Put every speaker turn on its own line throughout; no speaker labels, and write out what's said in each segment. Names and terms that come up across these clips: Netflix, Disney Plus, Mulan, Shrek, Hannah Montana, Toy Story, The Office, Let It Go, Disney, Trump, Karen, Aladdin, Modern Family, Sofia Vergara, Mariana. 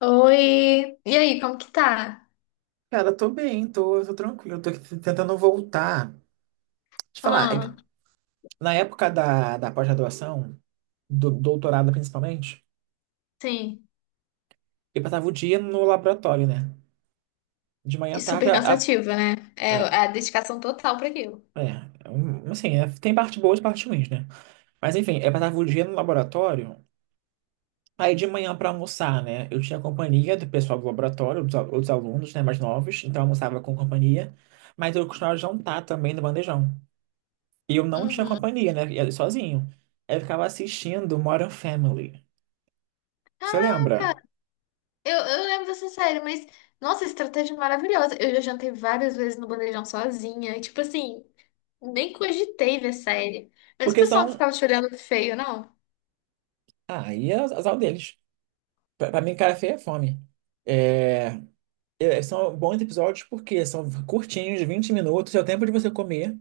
Oi! E aí, como que tá?
Cara, tô bem, tô tranquilo, tô aqui tentando voltar. Deixa eu te falar, é que
Ah,
na época da pós-graduação, do doutorado principalmente,
sim.
eu passava o dia no laboratório, né? De manhã
E
à tarde,
super cansativo, né? É
a-
a dedicação total pra aquilo.
é, tem parte boa e parte ruins, né? Mas enfim, eu passava o dia no laboratório, aí de manhã pra almoçar, né? Eu tinha companhia do pessoal do laboratório, outros alunos, né, mais novos, então eu almoçava com companhia, mas eu costumava jantar também no bandejão. E eu não tinha
Uhum.
companhia, né? Ia sozinho. Aí eu ficava assistindo Modern Family. Você lembra?
Caraca! Eu lembro dessa série, mas... Nossa, estratégia maravilhosa. Eu já jantei várias vezes no bandejão sozinha. Tipo assim, nem cogitei ver série. Mas o
Porque
pessoal não
são.
ficava te olhando feio, não?
Ah, e é azar deles. Pra mim, cara feia é fome. É, São bons episódios porque são curtinhos, 20 minutos, é o tempo de você comer,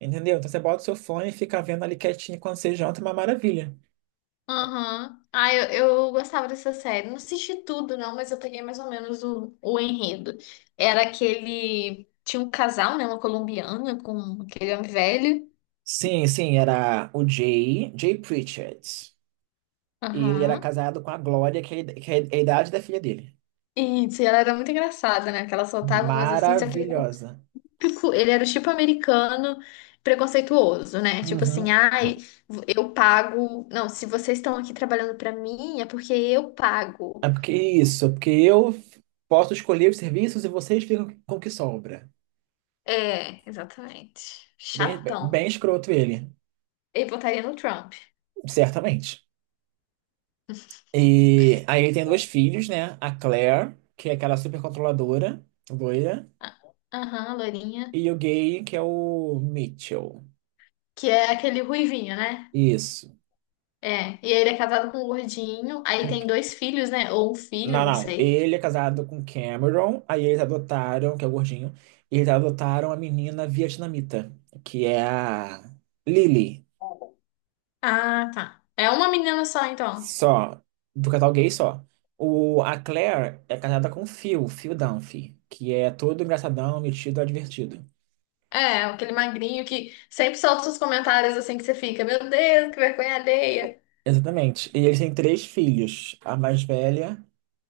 entendeu? Então você bota o seu fone e fica vendo ali quietinho quando você janta, é uma maravilha.
Aham. Ah, eu gostava dessa série. Não assisti tudo, não, mas eu peguei mais ou menos o enredo. Era aquele. Tinha um casal, né? Uma colombiana com aquele homem velho.
Sim, sim, era o Jay, Jay Pritchett. E ele era
Aham.
casado com a Glória, que é a idade da filha dele.
E se ela era muito engraçada, né? Que ela soltava umas assim, só que ele era o
Maravilhosa.
típico, ele era o tipo americano preconceituoso, né? Tipo
Uhum.
assim, ai, eu pago. Não, se vocês estão aqui trabalhando pra mim, é porque eu pago.
É porque é isso, é porque eu posso escolher os serviços e vocês ficam com o que sobra.
É, exatamente.
Bem, bem
Chatão.
escroto ele,
Ele votaria no Trump.
certamente. E aí ele tem dois filhos, né? A Claire, que é aquela super controladora, loira,
Ah, aham, loirinha.
e o gay, que é o Mitchell.
Que é aquele ruivinho, né?
Isso.
É. E ele é casado com um gordinho. Aí
Com-
tem dois filhos, né? Ou um filho,
Não,
não
não.
sei.
Ele é casado com Cameron, aí eles adotaram, que é o gordinho, eles adotaram a menina vietnamita, que é a Lily.
Ah, tá. É uma menina só, então.
Só. Do casal gay só. A Claire é casada com o Phil, Phil Dunphy, que é todo engraçadão, metido, advertido.
É, aquele magrinho que sempre solta os comentários assim que você fica, meu Deus, que vergonha alheia.
Exatamente. E eles têm três filhos. A mais velha,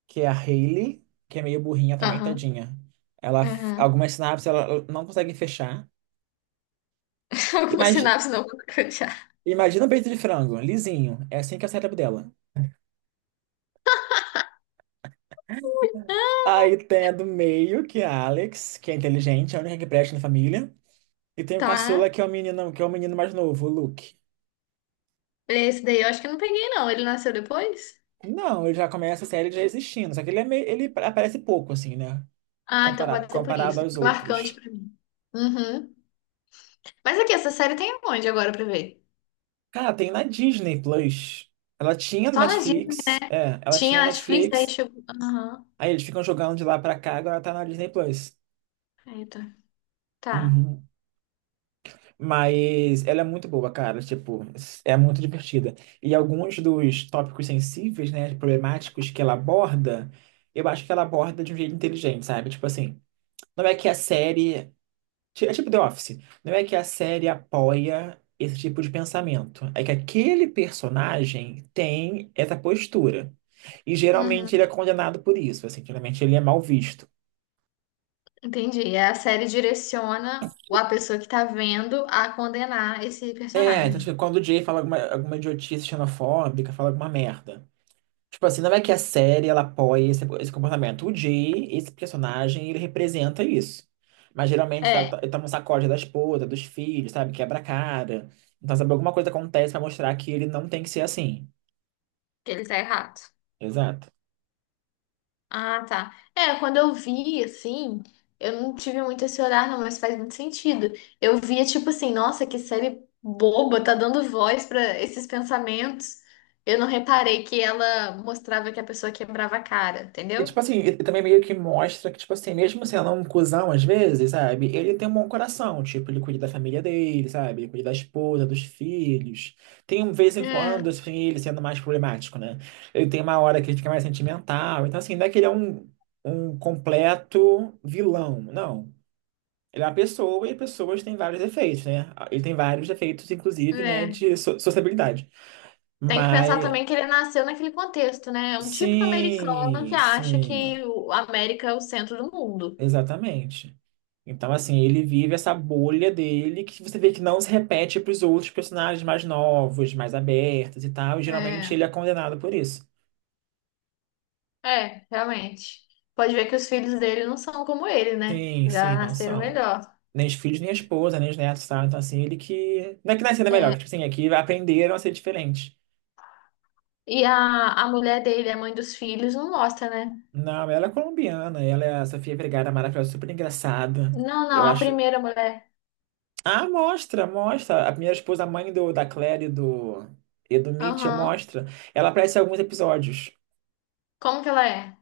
que é a Hailey, que é meio burrinha também,
Aham,
tadinha. Ela,
aham.
algumas sinapses ela não consegue fechar.
Alguma
Imagina,
sinapse não já.
imagina um peito de frango, lisinho. É assim que é o cérebro dela. Aí tem a do meio, que é a Alex, que é inteligente, é a única que presta na família. E tem o
Tá.
caçula, que é o menino, que é o menino mais novo, o Luke.
Esse daí eu acho que eu não peguei, não. Ele nasceu depois?
Não, ele já começa a série já existindo, só que ele, é meio, ele aparece pouco, assim, né?
Ah, então pode ser por
Comparado
isso.
aos
Marcante
outros.
pra mim. Uhum. Mas aqui, essa série tem onde agora pra ver?
Cara, tem na Disney Plus. Ela tinha
Só nas Disney.
Netflix, ela tinha
Tinha Netflix, aí
Netflix,
chegou. Aham.
aí eles ficam jogando de lá pra cá, agora tá na Disney Plus.
Eita. Tá.
Uhum. Mas ela é muito boa, cara, tipo, é muito divertida. E alguns dos tópicos sensíveis, né, problemáticos que ela aborda, eu acho que ela aborda de um jeito inteligente, sabe? Tipo assim, não é que a série Ti- É tipo The Office. Não é que a série apoia esse tipo de pensamento. É que aquele personagem tem essa postura. E geralmente ele é
Uhum.
condenado por isso. Assim, geralmente ele é mal visto.
Entendi. É, a série direciona a pessoa que tá vendo a condenar esse
É, então,
personagem.
tipo, quando o Jay fala alguma idiotice xenofóbica, fala alguma merda. Tipo assim, não é que a série ela apoia esse comportamento. O Jay, esse personagem, ele representa isso. Mas geralmente
É,
ele toma um sacode da esposa, dos filhos, sabe? Quebra a cara. Então, sabe, alguma coisa acontece pra mostrar que ele não tem que ser assim.
que ele tá errado.
Exato.
Ah, tá. É, quando eu vi, assim, eu não tive muito esse olhar, não, mas faz muito sentido. Eu via, tipo assim, nossa, que série boba, tá dando voz pra esses pensamentos. Eu não reparei que ela mostrava que a pessoa quebrava a cara,
E,
entendeu?
tipo assim, ele também meio que mostra que, tipo assim, mesmo sendo um cuzão às vezes, sabe? Ele tem um bom coração, tipo, ele cuida da família dele, sabe? Ele cuida da esposa, dos filhos. Tem, um vez em quando,
É,
assim, ele sendo mais problemático, né? Ele tem uma hora que ele fica mais sentimental. Então, assim, não é que ele é um, um completo vilão, não. Ele é uma pessoa e pessoas têm vários defeitos, né? Ele tem vários defeitos, inclusive, né,
é.
de sociabilidade.
Tem que pensar
Mas,
também que ele nasceu naquele contexto, né? É um típico americano que
sim,
acha
sim,
que o- a América é o centro do mundo.
exatamente. Então, assim, ele vive essa bolha dele que você vê que não se repete para os outros personagens mais novos, mais abertos e tal. E geralmente
É,
ele é condenado por isso.
realmente. Pode ver que os filhos dele não são como ele, né?
Sim,
Já
sim, não
nasceram
são.
melhor.
Nem os filhos, nem a esposa, nem os netos, sabe? Então, assim, ele que. Não é que nasceu melhor, que, tipo assim, É que aprenderam a ser diferente.
E a mulher dele, a mãe dos filhos, não mostra, né?
Não, ela é colombiana, ela é a Sofia Vergara, maravilhosa, super engraçada.
Não, não,
Eu
a
acho.
primeira mulher.
Ah, mostra, mostra. A primeira esposa, a mãe da Claire e do Mitchell,
Aham.
mostra. Ela aparece em alguns episódios.
Como que ela é?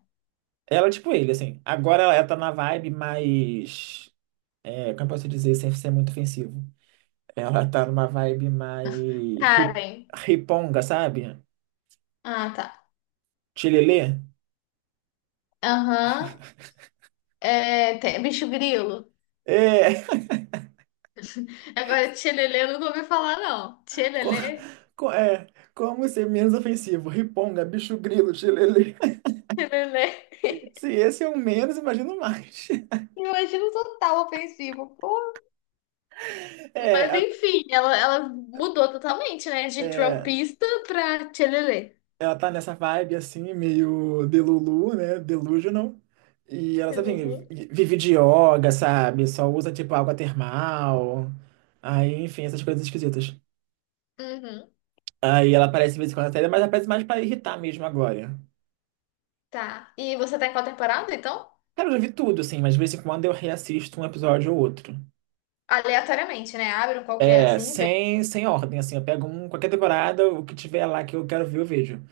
Ela é tipo ele, assim. Agora ela tá na vibe mais. É, como eu posso dizer, sem ser muito ofensivo? Ela tá numa vibe mais. Hip
Karen.
Riponga, sabe?
Ah, tá.
Chilelê.
Aham. É, tem- bicho grilo.
É.
Agora, tchelelê, eu nunca ouvi falar, não.
Co,
Tchelelê?
É. Como ser menos ofensivo? Riponga, bicho grilo, chilelê.
Tchelelê.
Se esse é o menos, imagino mais.
Imagina o total ofensivo. Pô,
É,
mas
a-
enfim, ela mudou totalmente, né? De
é.
trumpista pra tchelelê.
Ela tá nessa vibe assim, meio delulu, né? Delusional. E ela, sabe,
Jesus.
vive de yoga, sabe? Só usa, tipo, água termal. Aí, enfim, essas coisas esquisitas.
Uhum,
Aí ela aparece de vez em quando na série, mas aparece mais pra irritar mesmo agora.
tá. E você tá em qual temporada, então?
Cara, eu já vi tudo, assim, mas de vez em quando eu reassisto um episódio ou outro.
Aleatoriamente, né? Abre um qualquer
É,
assim e vê.
sem ordem, assim, eu pego um, qualquer temporada, o que tiver lá que eu quero ver, eu vejo.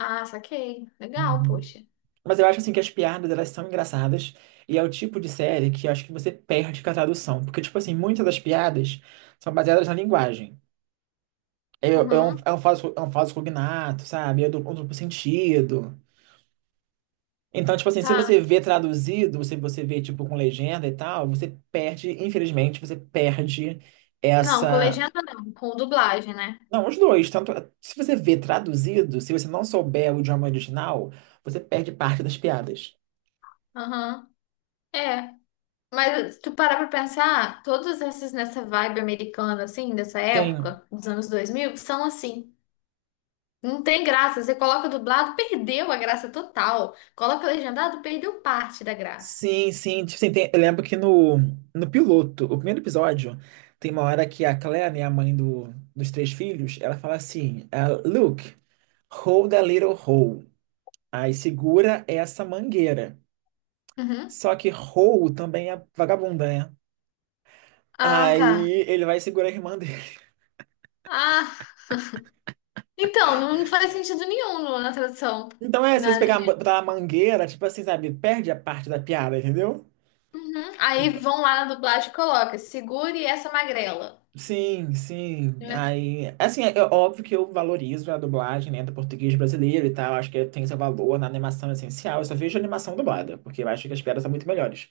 Ah, saquei. Legal,
Uhum.
poxa.
Mas eu acho assim que as piadas elas são engraçadas e é o tipo de série que eu acho que você perde com a tradução, porque tipo assim, muitas das piadas são baseadas na linguagem.
Uhum,
É um falso cognato, sabe? É do, um duplo sentido. Então, tipo assim, se
tá.
você vê traduzido, se você vê tipo com legenda e tal, você perde, infelizmente, você perde
Não, com
essa.
legenda não, com dublagem, né?
Não, os dois, tanto se você vê traduzido, se você não souber o idioma original, você perde parte das piadas.
Aham. É. Mas se tu parar pra pensar, todos esses nessa vibe americana, assim, dessa
Sim,
época, dos anos 2000 são assim. Não tem graça. Você coloca dublado, perdeu a graça total. Coloca legendado, perdeu parte da graça.
Sim. Tipo, assim, eu lembro que no piloto, o primeiro episódio, tem uma hora que a Claire, né, a mãe dos três filhos, ela fala assim: ah, Luke, hold a little hole. Aí segura essa mangueira.
Uhum.
Só que hole também é vagabunda, né?
Ah, tá.
Aí ele vai segurar a irmã dele.
Ah, então, não faz sentido nenhum no- na tradução.
Então é, se você
Na
pegar
legenda.
botar a mangueira, tipo assim, sabe, perde a parte da piada, entendeu?
Uhum. Aí
Então,
vão lá na dublagem e coloca, segure essa magrela.
Sim, sim. Aí, assim, é é óbvio que eu valorizo a dublagem, né, do português brasileiro e tal. Acho que tem seu valor na animação essencial. Eu só vejo animação dublada, porque eu acho que as piadas são muito melhores.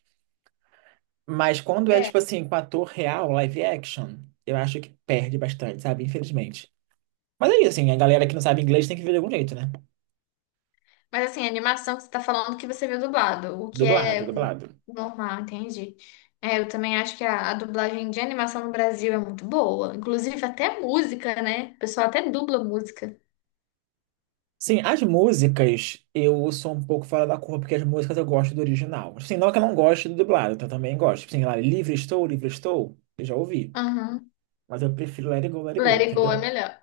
Mas quando é,
É. É.
tipo assim, com ator real, live action, eu acho que perde bastante, sabe? Infelizmente. Mas aí, assim, a galera que não sabe inglês tem que ver de algum jeito, né?
Mas assim, a animação que você tá falando que você viu dublado, o que
Dublado,
é
dublado.
normal, entendi. É, eu também acho que a dublagem de animação no Brasil é muito boa. Inclusive até música, né? O pessoal até dubla música.
Sim, as músicas eu sou um pouco fora da curva, porque as músicas eu gosto do original. Assim, não que eu não goste do dublado, então eu também gosto. Assim, lá, Livre Estou, Livre Estou, eu já ouvi.
Aham.
Mas eu prefiro Let It Go, Let It
Let
Go,
It Go é
entendeu?
melhor.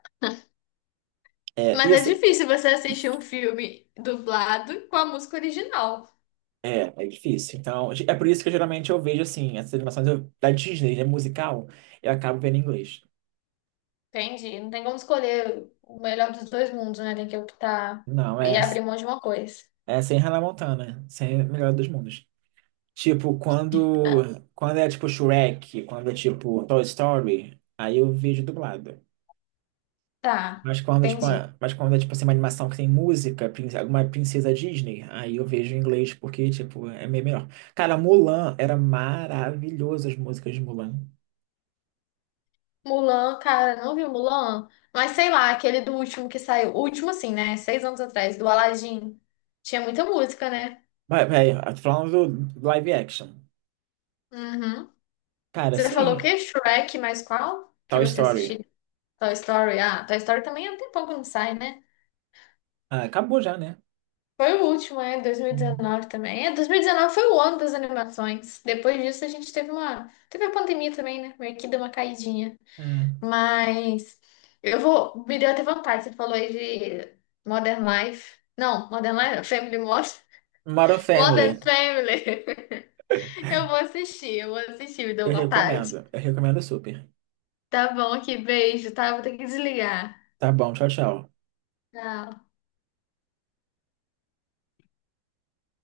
É, e
Mas
eu,
é
sei-
difícil você assistir um filme dublado com a música original.
é difícil. Então, é por isso que eu, geralmente eu vejo assim, da Disney, né, musical, eu acabo vendo em inglês.
Entendi. Não tem vamos escolher o melhor dos dois mundos, né? Tem que optar
Não,
e
é,
abrir mão de uma coisa.
é sem Hannah Montana, sem Melhor dos Mundos. Tipo, quando é tipo Shrek, quando é tipo Toy Story, aí eu vejo dublado.
Tá,
Mas
entendi.
quando é, tipo, assim, uma animação que tem música, alguma princesa Disney, aí eu vejo em inglês, porque, tipo, é meio melhor. Cara, Mulan era maravilhoso as músicas de Mulan.
Mulan, cara, não viu Mulan? Mas sei lá, aquele do último que saiu. O último, assim, né? Seis anos atrás, do Aladdin. Tinha muita música, né?
Vai velho, eu tô falando do live action.
Uhum.
Cara,
Você falou o
sim,
quê? Shrek, mas qual? Que
Toy
você
Story.
assistiu? Toy Story. Ah, Toy Story também há um tempão que não sai, né?
Ah, acabou já, né?
Foi o último, é,
Uhum.
2019 também. É, 2019 foi o ano das animações. Depois disso a gente teve uma, teve a pandemia também, né? Meio que deu uma caidinha.
É.
Mas eu vou, me deu até vontade, você falou aí de Modern Life. Não, Modern Life, não, Family Modern,
Modern
Modern
Family.
Family. Eu vou assistir, me deu
Eu
vontade.
recomendo. Eu recomendo super.
Tá bom aqui, beijo, tá? Vou ter que desligar.
Tá bom, tchau, tchau.
Tchau.